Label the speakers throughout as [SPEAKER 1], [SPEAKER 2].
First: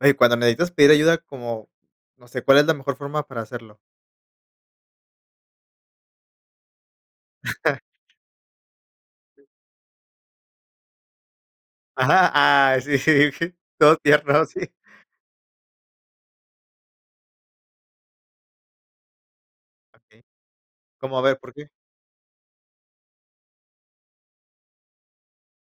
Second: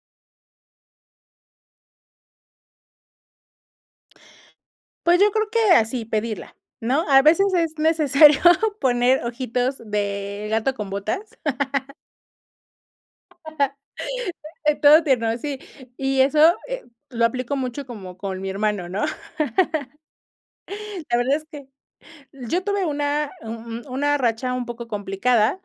[SPEAKER 1] Ey, cuando necesitas pedir ayuda, como, no sé, ¿cuál es la mejor forma para hacerlo?
[SPEAKER 2] Pues, yo creo que así, pedirla, ¿no?, a veces es necesario poner ojitos de gato con botas.
[SPEAKER 1] Ajá, ah, sí, todo tierno, sí.
[SPEAKER 2] Eh, todo tierno, sí, y eso, eh, lo aplico mucho como con mi hermano, ¿no?,
[SPEAKER 1] Okey,
[SPEAKER 2] la
[SPEAKER 1] ¿como, a
[SPEAKER 2] verdad
[SPEAKER 1] ver,
[SPEAKER 2] es
[SPEAKER 1] por
[SPEAKER 2] que,
[SPEAKER 1] qué?
[SPEAKER 2] yo tuve una u u una racha un poco complicada,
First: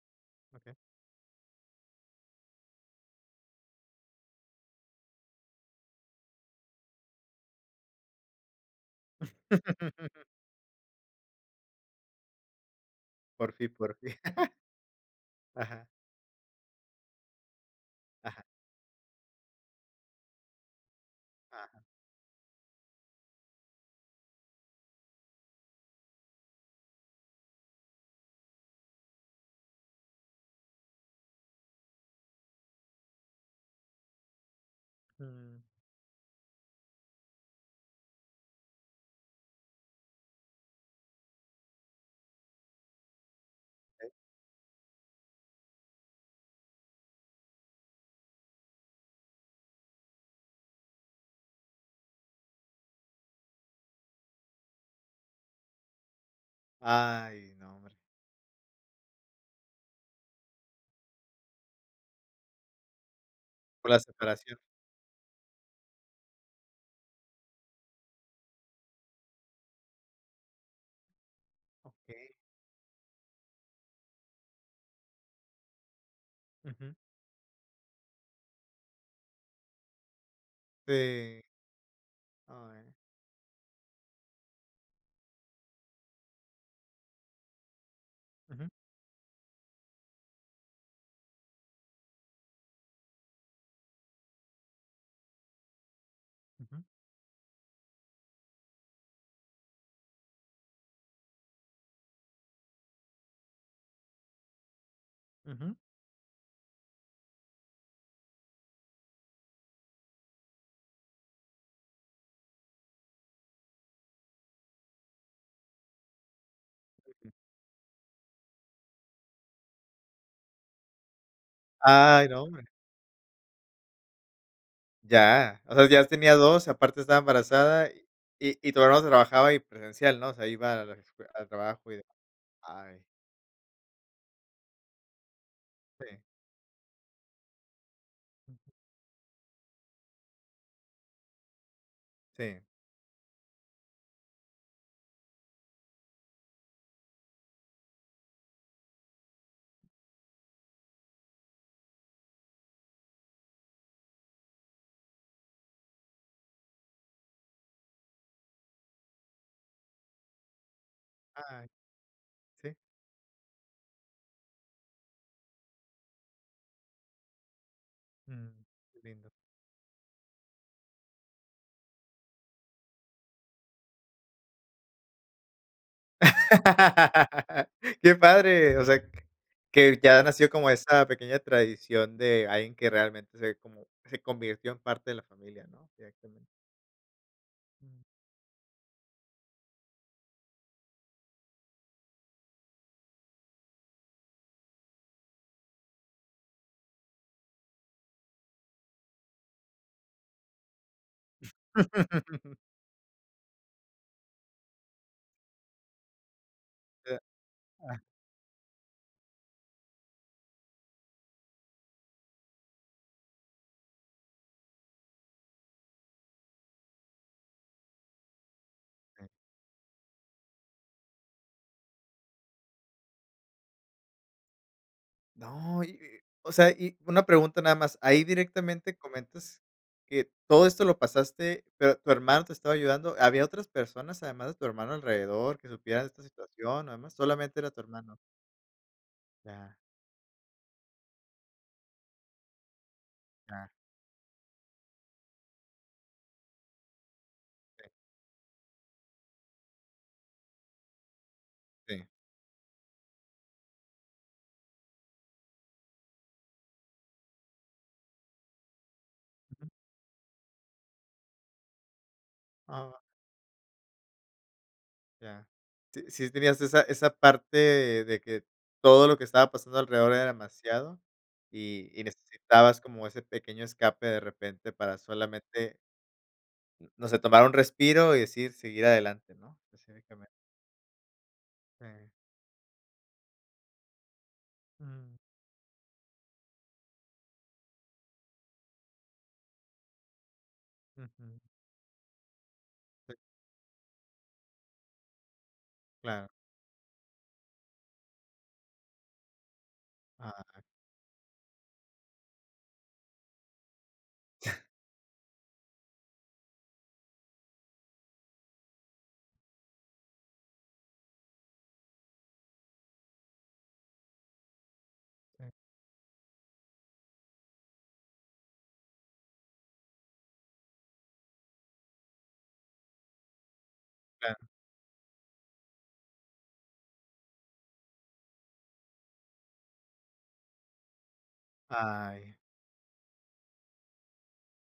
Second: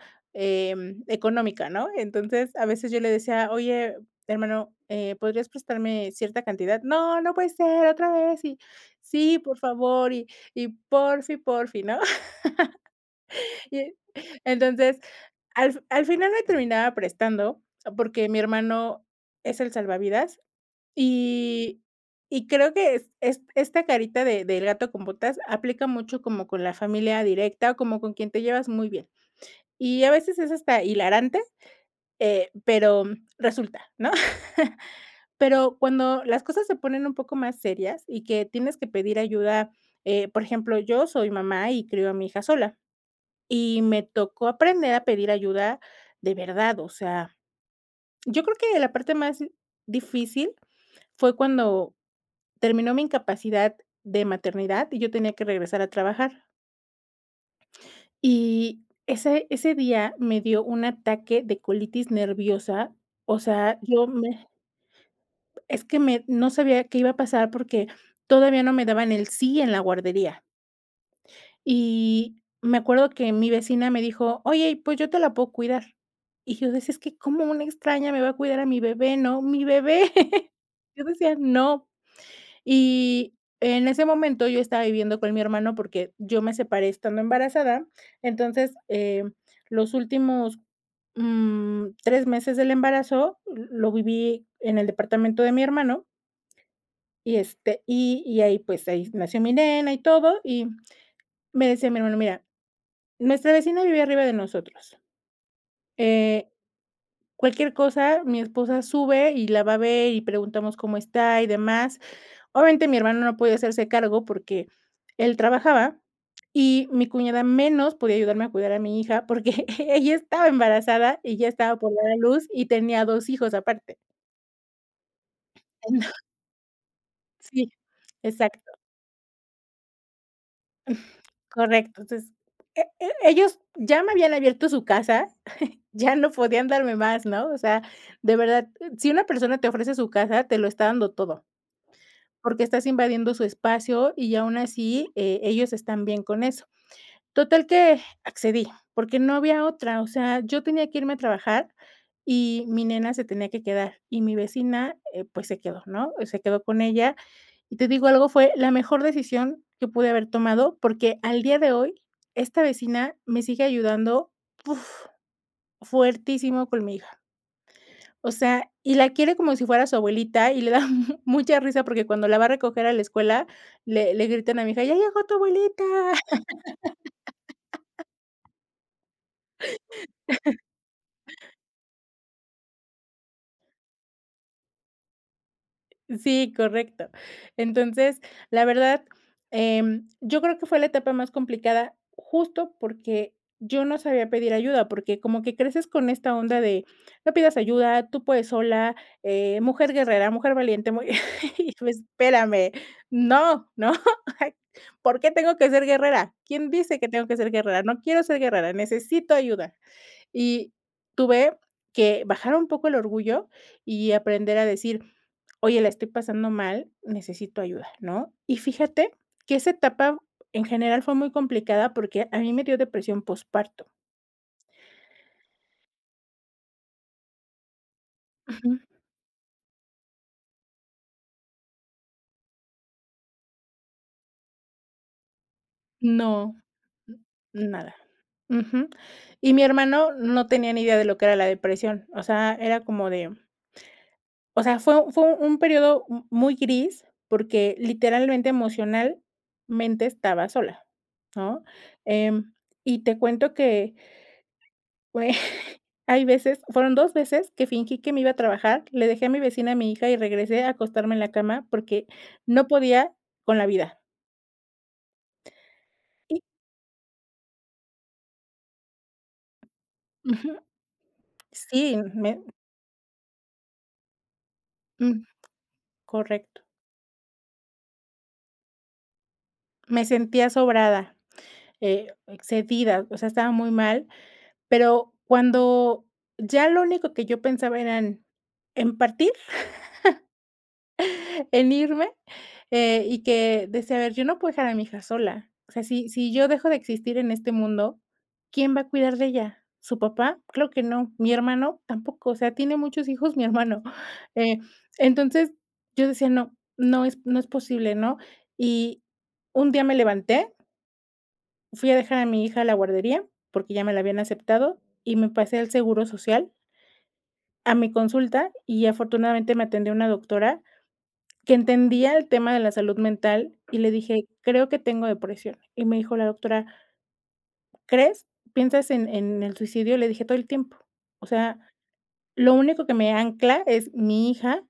[SPEAKER 1] Okey.
[SPEAKER 2] em, económica, ¿no?, entonces, a veces yo le decía: "Oye, hermano, eh, ¿podrías prestarme cierta cantidad?, no, no puede ser otra vez, y sí, por favor, y y porfi, porfi", ¿no?,
[SPEAKER 1] Por fi,
[SPEAKER 2] y,
[SPEAKER 1] por fi.
[SPEAKER 2] entonces, al fin
[SPEAKER 1] Ajá.
[SPEAKER 2] al final me terminaba prestando porque mi
[SPEAKER 1] Ajá.
[SPEAKER 2] hermano es el salvavidas,
[SPEAKER 1] Ajá.
[SPEAKER 2] y y creo que es es esta carita de del gato con botas aplica mucho como con la familia directa o como con quien te llevas muy bien, y a veces es hasta hilarante, eh, pero resulta, ¿no?,
[SPEAKER 1] Mm.
[SPEAKER 2] pero cuando las cosas se ponen un poco más serias y que tienes que pedir ayuda, eh, por ejemplo, yo soy mamá y crío a mi hija sola, y me
[SPEAKER 1] Okey.
[SPEAKER 2] tocó aprender a pedir ayuda de verdad, o sea, yo creo que la parte más difícil fue cuando terminó mi incapacidad de maternidad y yo tenía que regresar a trabajar.
[SPEAKER 1] Ay no, hombre.
[SPEAKER 2] Y ese ese día me dio un ataque de colitis nerviosa, o sea,
[SPEAKER 1] Por la
[SPEAKER 2] yo me
[SPEAKER 1] separación.
[SPEAKER 2] es que me, no sabía qué iba a pasar porque todavía no me daban el sí en la guardería
[SPEAKER 1] Okey.
[SPEAKER 2] Y me acuerdo, que mi vecina me dijo: "Oye, pues yo te la puedo cuidar", y yo decía:
[SPEAKER 1] Ujú.
[SPEAKER 2] "Es que, ¿cómo una extraña me va a cuidar a mi bebé?", ¿no?, mi bebé, yo decía:
[SPEAKER 1] Sí.
[SPEAKER 2] "No",
[SPEAKER 1] Ay.
[SPEAKER 2] y en ese momento yo estaba viviendo con mi hermano, porque, yo me separé estando embarazada,
[SPEAKER 1] Ujú.
[SPEAKER 2] entonces, eh, los últimos, mm, 3 meses del embarazo, lo viví en el departamento de mi hermano.
[SPEAKER 1] Ujú.
[SPEAKER 2] Y este, y y ahí pues ahí nació mi nena y todo, y me decía mi hermano: "mira nuestra vecina vive arriba de nosotros,
[SPEAKER 1] Ujú.
[SPEAKER 2] eh, cualquier cosa mi esposa sube y la va a ver, y preguntamos cómo está y demás", obviamente mi hermano, no puede hacerse cargo porque él trabajaba y mi
[SPEAKER 1] Ujú.
[SPEAKER 2] cuñada menos podía ayudarme a cuidar a mi hija, porque ella estaba embarazada y ya estaba por dar a
[SPEAKER 1] Ay no,
[SPEAKER 2] luz, y
[SPEAKER 1] hombre.
[SPEAKER 2] tenía 2 hijos aparte.
[SPEAKER 1] Ya, o sea,
[SPEAKER 2] Eh,
[SPEAKER 1] ya
[SPEAKER 2] no.
[SPEAKER 1] tenía 2, aparte estaba
[SPEAKER 2] Sí,
[SPEAKER 1] embarazada y y
[SPEAKER 2] exacto.
[SPEAKER 1] todavía no trabajaba, y presencial, ¿no?, o sea, iba a
[SPEAKER 2] Mm,
[SPEAKER 1] la al trabajo y
[SPEAKER 2] correcto,
[SPEAKER 1] demás,
[SPEAKER 2] entonces e
[SPEAKER 1] ay.
[SPEAKER 2] e ellos ya me habían abierto su casa, ya
[SPEAKER 1] Sí.
[SPEAKER 2] no podían darme más, ¿no?, o sea, de verdad, si una persona te ofrece su casa, te lo está dando todo,
[SPEAKER 1] Sí.
[SPEAKER 2] porque estás invadiendo su espacio, y aún así, eh, ellos están bien con eso, total que accedí, porque no había otra, o sea, yo tenía que irme a trabajar y mi nena se tenía que quedar, y mi vecina, eh, pues, se quedó, ¿no?, se quedó con ella, y te digo algo, fue la mejor decisión que pude haber tomado, porque al día
[SPEAKER 1] Ay.
[SPEAKER 2] de hoy esta
[SPEAKER 1] Sí.
[SPEAKER 2] vecina me sigue ayudando, ¡uf!, fuertísimo, con mi hija. O
[SPEAKER 1] Mm,
[SPEAKER 2] sea, y
[SPEAKER 1] que
[SPEAKER 2] la
[SPEAKER 1] lindo.
[SPEAKER 2] quiere como si fuera su abuelita y le da mucha risa porque cuando la va a recoger a la escuela, le le gritan a mi hija "¡Ya llegó tu abuelita!".
[SPEAKER 1] Qué padre, o sea, que ya nació como esa pequeña tradición, de alguien que realmente se como, se convirtió, en parte de la familia, ¿no?, directamente.
[SPEAKER 2] Sí, correcto, entonces, la verdad, em, yo creo que fue la etapa más complicada, justo porque, yo no sabía pedir ayuda, porque como que creces con esta onda de, no pidas ayuda, tú puedes sola, eh, mujer guerrera, mujer valiente, muy, y tú, espérame, ¡no! ¿no?, ah, ¿por qué tengo que ser guerrera?, ¿quién dice
[SPEAKER 1] O
[SPEAKER 2] que
[SPEAKER 1] sea,
[SPEAKER 2] tengo que ser guerrera?, no
[SPEAKER 1] ah.
[SPEAKER 2] quiero ser guerrera, necesito ayuda, y tuve que bajar un poco el orgullo y aprender a decir: "Oye, la estoy pasando mal, necesito ayuda", ¿no?, y fíjate
[SPEAKER 1] Sí.
[SPEAKER 2] que esa etapa en general fue muy complicada, porque a mí me dio depresión posparto.
[SPEAKER 1] No, y y, o sea, y una pregunta nada más, ahí
[SPEAKER 2] Ujú.
[SPEAKER 1] directamente comentas que todo esto lo pasaste, pero tu hermano te estaba ayudando, ¿había otras personas además de tu hermano alrededor, que supieran de esta
[SPEAKER 2] No,
[SPEAKER 1] situación, además solamente era
[SPEAKER 2] n
[SPEAKER 1] tu
[SPEAKER 2] nada,
[SPEAKER 1] hermano?
[SPEAKER 2] ujú, y mi
[SPEAKER 1] Ya.
[SPEAKER 2] hermano no tenía ni idea de lo que era la depresión, o sea, era como de.
[SPEAKER 1] Ya.
[SPEAKER 2] O sea, fue fue un periodo m muy gris, porque literalmente emocionalmente estaba sola, ¿no?,
[SPEAKER 1] Sí.
[SPEAKER 2] em, y te cuento que. hay veces, fueron 2 veces que fingí que me iba a trabajar, le dejé a mi
[SPEAKER 1] Ujú.
[SPEAKER 2] vecina, a mi hija, y regresé a acostarme en la cama, porque, no
[SPEAKER 1] Ah.
[SPEAKER 2] podía, con la vida.
[SPEAKER 1] Ya. Sí sí
[SPEAKER 2] Y
[SPEAKER 1] tenías esa esa parte de que todo lo que estaba pasando alrededor era
[SPEAKER 2] Ujú.
[SPEAKER 1] demasiado, y
[SPEAKER 2] Sí,
[SPEAKER 1] y
[SPEAKER 2] me
[SPEAKER 1] necesitabas como ese pequeño escape de repente para
[SPEAKER 2] Mm,
[SPEAKER 1] solamente
[SPEAKER 2] correcto.
[SPEAKER 1] no sé, tomar un respiro y decidir seguir adelante, ¿no?
[SPEAKER 2] Me
[SPEAKER 1] Cívicamente.
[SPEAKER 2] sentía sobrada,
[SPEAKER 1] Eh.
[SPEAKER 2] eh, excedida, o sea, estaba muy mal. Pero,
[SPEAKER 1] Mm.
[SPEAKER 2] cuando ya lo único que yo pensaba era en en partir,
[SPEAKER 1] Ujú.
[SPEAKER 2] en irme, eh, y que decía: "A ver, yo no puedo dejar a mi hija sola. O sea, si
[SPEAKER 1] Claro.
[SPEAKER 2] si yo dejo de existir en este mundo, ¿quién va a cuidar de ella? ¿Su papá?
[SPEAKER 1] Ay.
[SPEAKER 2] Claro que no, ¿mi hermano? Tampoco". O sea, tiene muchos hijos mi hermano, eh, entonces, yo decía: "No no no es no es posible, ¿no?" Y un día me levanté fui a dejar a mi hija a la guardería, porque, ya me la habían aceptado, y me
[SPEAKER 1] E.
[SPEAKER 2] pasé al seguro social a mi consulta, y afortunadamente me atendió una doctora que entendía el tema de la salud mental y le dije:
[SPEAKER 1] Claro.
[SPEAKER 2] "Creo que tengo depresión". Y me dijo la doctora "¿Crees? ¿Piensas en en el suicidio?" Le dije: "Todo el tiempo. O sea,
[SPEAKER 1] Ay.
[SPEAKER 2] lo único que me ancla es mi hija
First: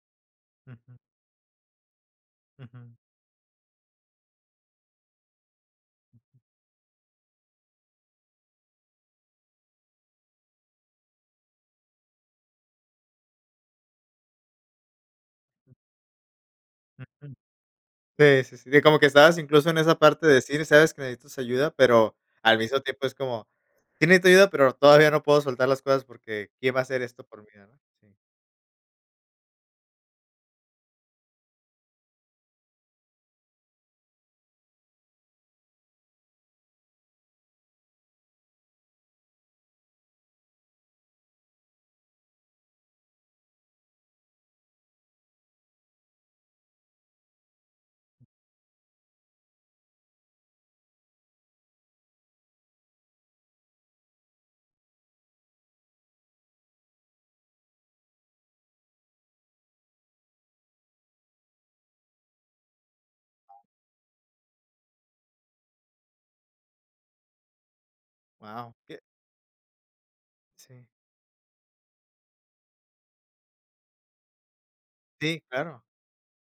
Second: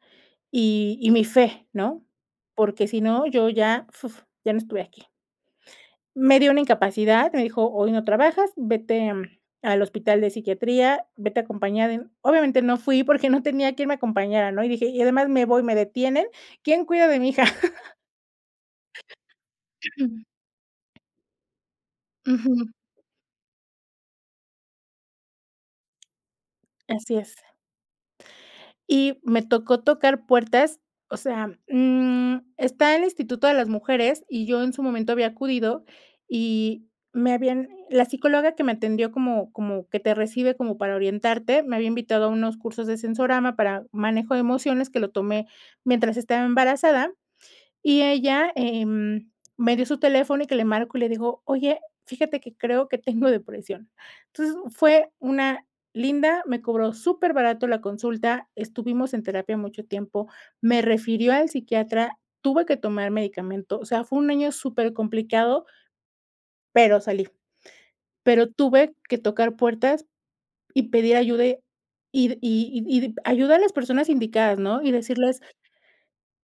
[SPEAKER 1] Ujú.
[SPEAKER 2] y y mi fé, ¿no? Porque,
[SPEAKER 1] Ujú.
[SPEAKER 2] si no, yo ya, fuf, ya no estuviera aquí" me dió una incapacidad, me dijo: "Hoy no trabajas, vete, mm, al hospital de psiquiatría, vete a acompañada de" obviamente, no fui porque, no tenía quien me acompañara, ¿no? Y dije: "Y además me voy, me detienen, ¿quién cuida de mi
[SPEAKER 1] Ujú.
[SPEAKER 2] hija?"
[SPEAKER 1] Sí, sí, sí, de como que estabas incluso en esa parte de decir, sabes que necesitas ayuda, pero, al
[SPEAKER 2] Ujú.
[SPEAKER 1] mismo tiempo es como: "Sí necesito ayuda, pero, todavía no puedo soltar las cosas porque, ¿quién va a hacer
[SPEAKER 2] Así
[SPEAKER 1] esto
[SPEAKER 2] es.
[SPEAKER 1] por mí, no?"
[SPEAKER 2] Y me tocó tocar puertas. O sea, mm, está el Instituto de las Mujeres y yo en su momento había acudido y me habían la psicóloga que me atendió como como que te recibe como para orientarte, me había invitado a unos cursos de sensorama para manejo de emociones que lo tomé mientras estaba embarazada y ella, em, me dio su teléfono y que le marcó y le dijo: "Oye, fíjate que creo, que tengo depresión". Entonces, fue una linda, me cobró súper barato la consulta, estuvimos en terapia mucho tiempo, me refirió al psiquiatra, tuve que tomar medicamento, o sea, fue un año súper complicado pero, salí. Pero,
[SPEAKER 1] Guau,
[SPEAKER 2] tuve
[SPEAKER 1] qué
[SPEAKER 2] que tocar puertas y
[SPEAKER 1] Sí.
[SPEAKER 2] pedir ayuda ir, y y y ayuda a las personas indicadas, ¿no? Y decirles
[SPEAKER 1] Sí, claro.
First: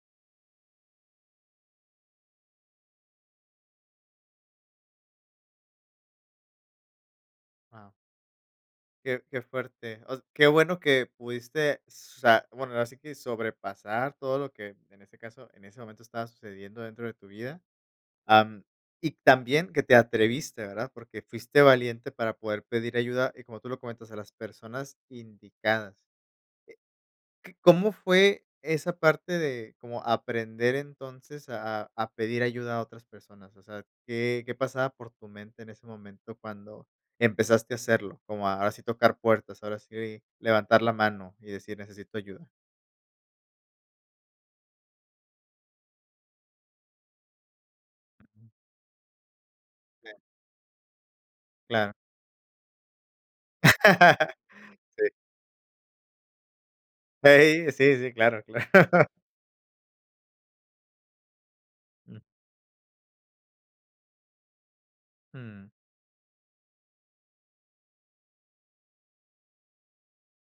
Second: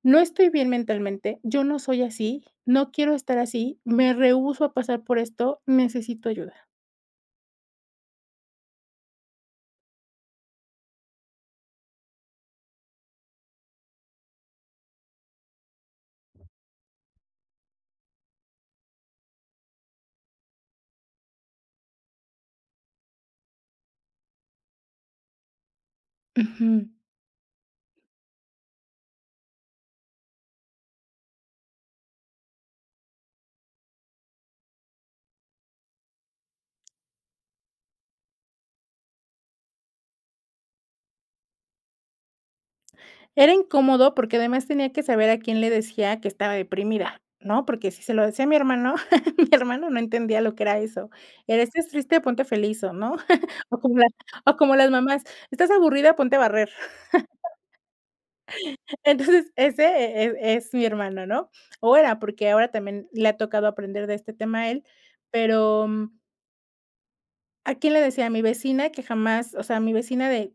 [SPEAKER 2] no estoy bien mentalmente, yo no soy así, no quiero estar así, me rehúso a pasar por esto, necesito ayuda.
[SPEAKER 1] Guau. Qué qué fuerte. Os qué bueno que pudiste, o sea, bueno, ahora sí que sobrepasar todo lo que, en ese caso, en ese momento estaba sucediendo dentro de tu vida, am, y también que te atreviste, ¿verdad? Porque fuiste valiente para poder pedir ayuda, y como tú lo comentas, a las personas indicadas,
[SPEAKER 2] Ujú.
[SPEAKER 1] eh, ¿c cómo fue esa parte de cómo aprender entonces a a a pedir ayuda a otras personas? O sea, ¿qué qué pasaba por tu mente en ese momento cuando empezaste a hacerlo? Como a ahora sí tocar puertas, ahora sí levantar la mano y decir: "Necesito ayuda".
[SPEAKER 2] Era incómodo porque además tenía que saber a quién le decía que estaba deprimida, ¿no? Porque si se lo decía a mi hermano, mi hermano no
[SPEAKER 1] Sí.
[SPEAKER 2] entendía lo que era eso. Era: "¿Estás
[SPEAKER 1] Claro.
[SPEAKER 2] triste? Ponte feliz, o ¿no?" O como las o como las
[SPEAKER 1] Sí.
[SPEAKER 2] mamás: "¿Estás aburrida? Ponte a barrer·.
[SPEAKER 1] Hey, sí, sí, claro, claro.
[SPEAKER 2] Entonces, ese e e es mi hermano, ¿no? O era,
[SPEAKER 1] Mm.
[SPEAKER 2] porque ahora también le ha tocado aprender de este tema a él,
[SPEAKER 1] Jum.
[SPEAKER 2] pero ¿a quién le decía? A mi vecina que jamás, o sea, mi vecina de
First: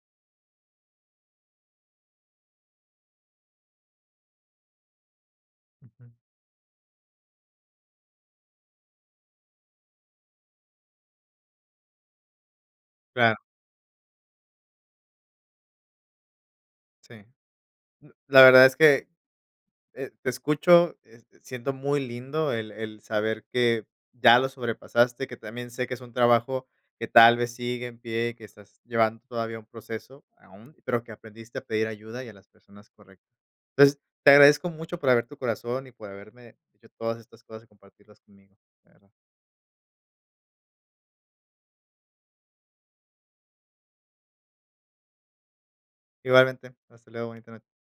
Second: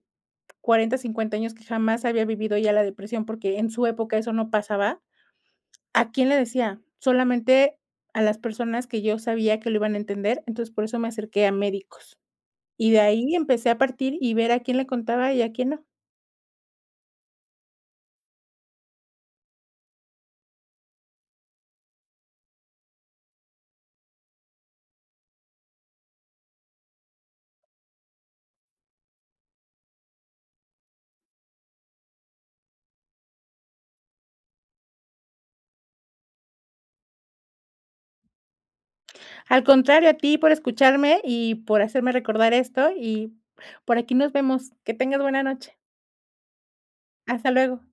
[SPEAKER 2] 40, 50 años que jamás había vivido ella la depresión porque en su época eso no pasaba,
[SPEAKER 1] Ujú.
[SPEAKER 2] ¿a quién le decía? Solamente a las personas que yo sabía que lo iban a entender, entonces por eso me acerqué a médicos. Y de ahí
[SPEAKER 1] Claro.
[SPEAKER 2] empecé a partir y ver a quién le contaba y a quién no.
[SPEAKER 1] Sí. Mm, la verdad es que, eh, te escucho, este, siento muy lindo el el saber que ya lo sobrepasaste, que también sé que es un trabajo que tal vez sigue en pie, que estás llevando todavía un proceso aún, pero que aprendiste a pedir ayuda y a las personas correctas. Pues, te agradezco mucho por abrir tu corazón y por haberme dicho todas estas cosas y compartirlas conmigo, de verdad.
[SPEAKER 2] Al contrario a ti por escucharme y por hacerme recordar esto y por aquí nos vemos. Que tengas buena noche.
[SPEAKER 1] Igualmente, hasta luego, bonita
[SPEAKER 2] Hasta
[SPEAKER 1] no
[SPEAKER 2] luego.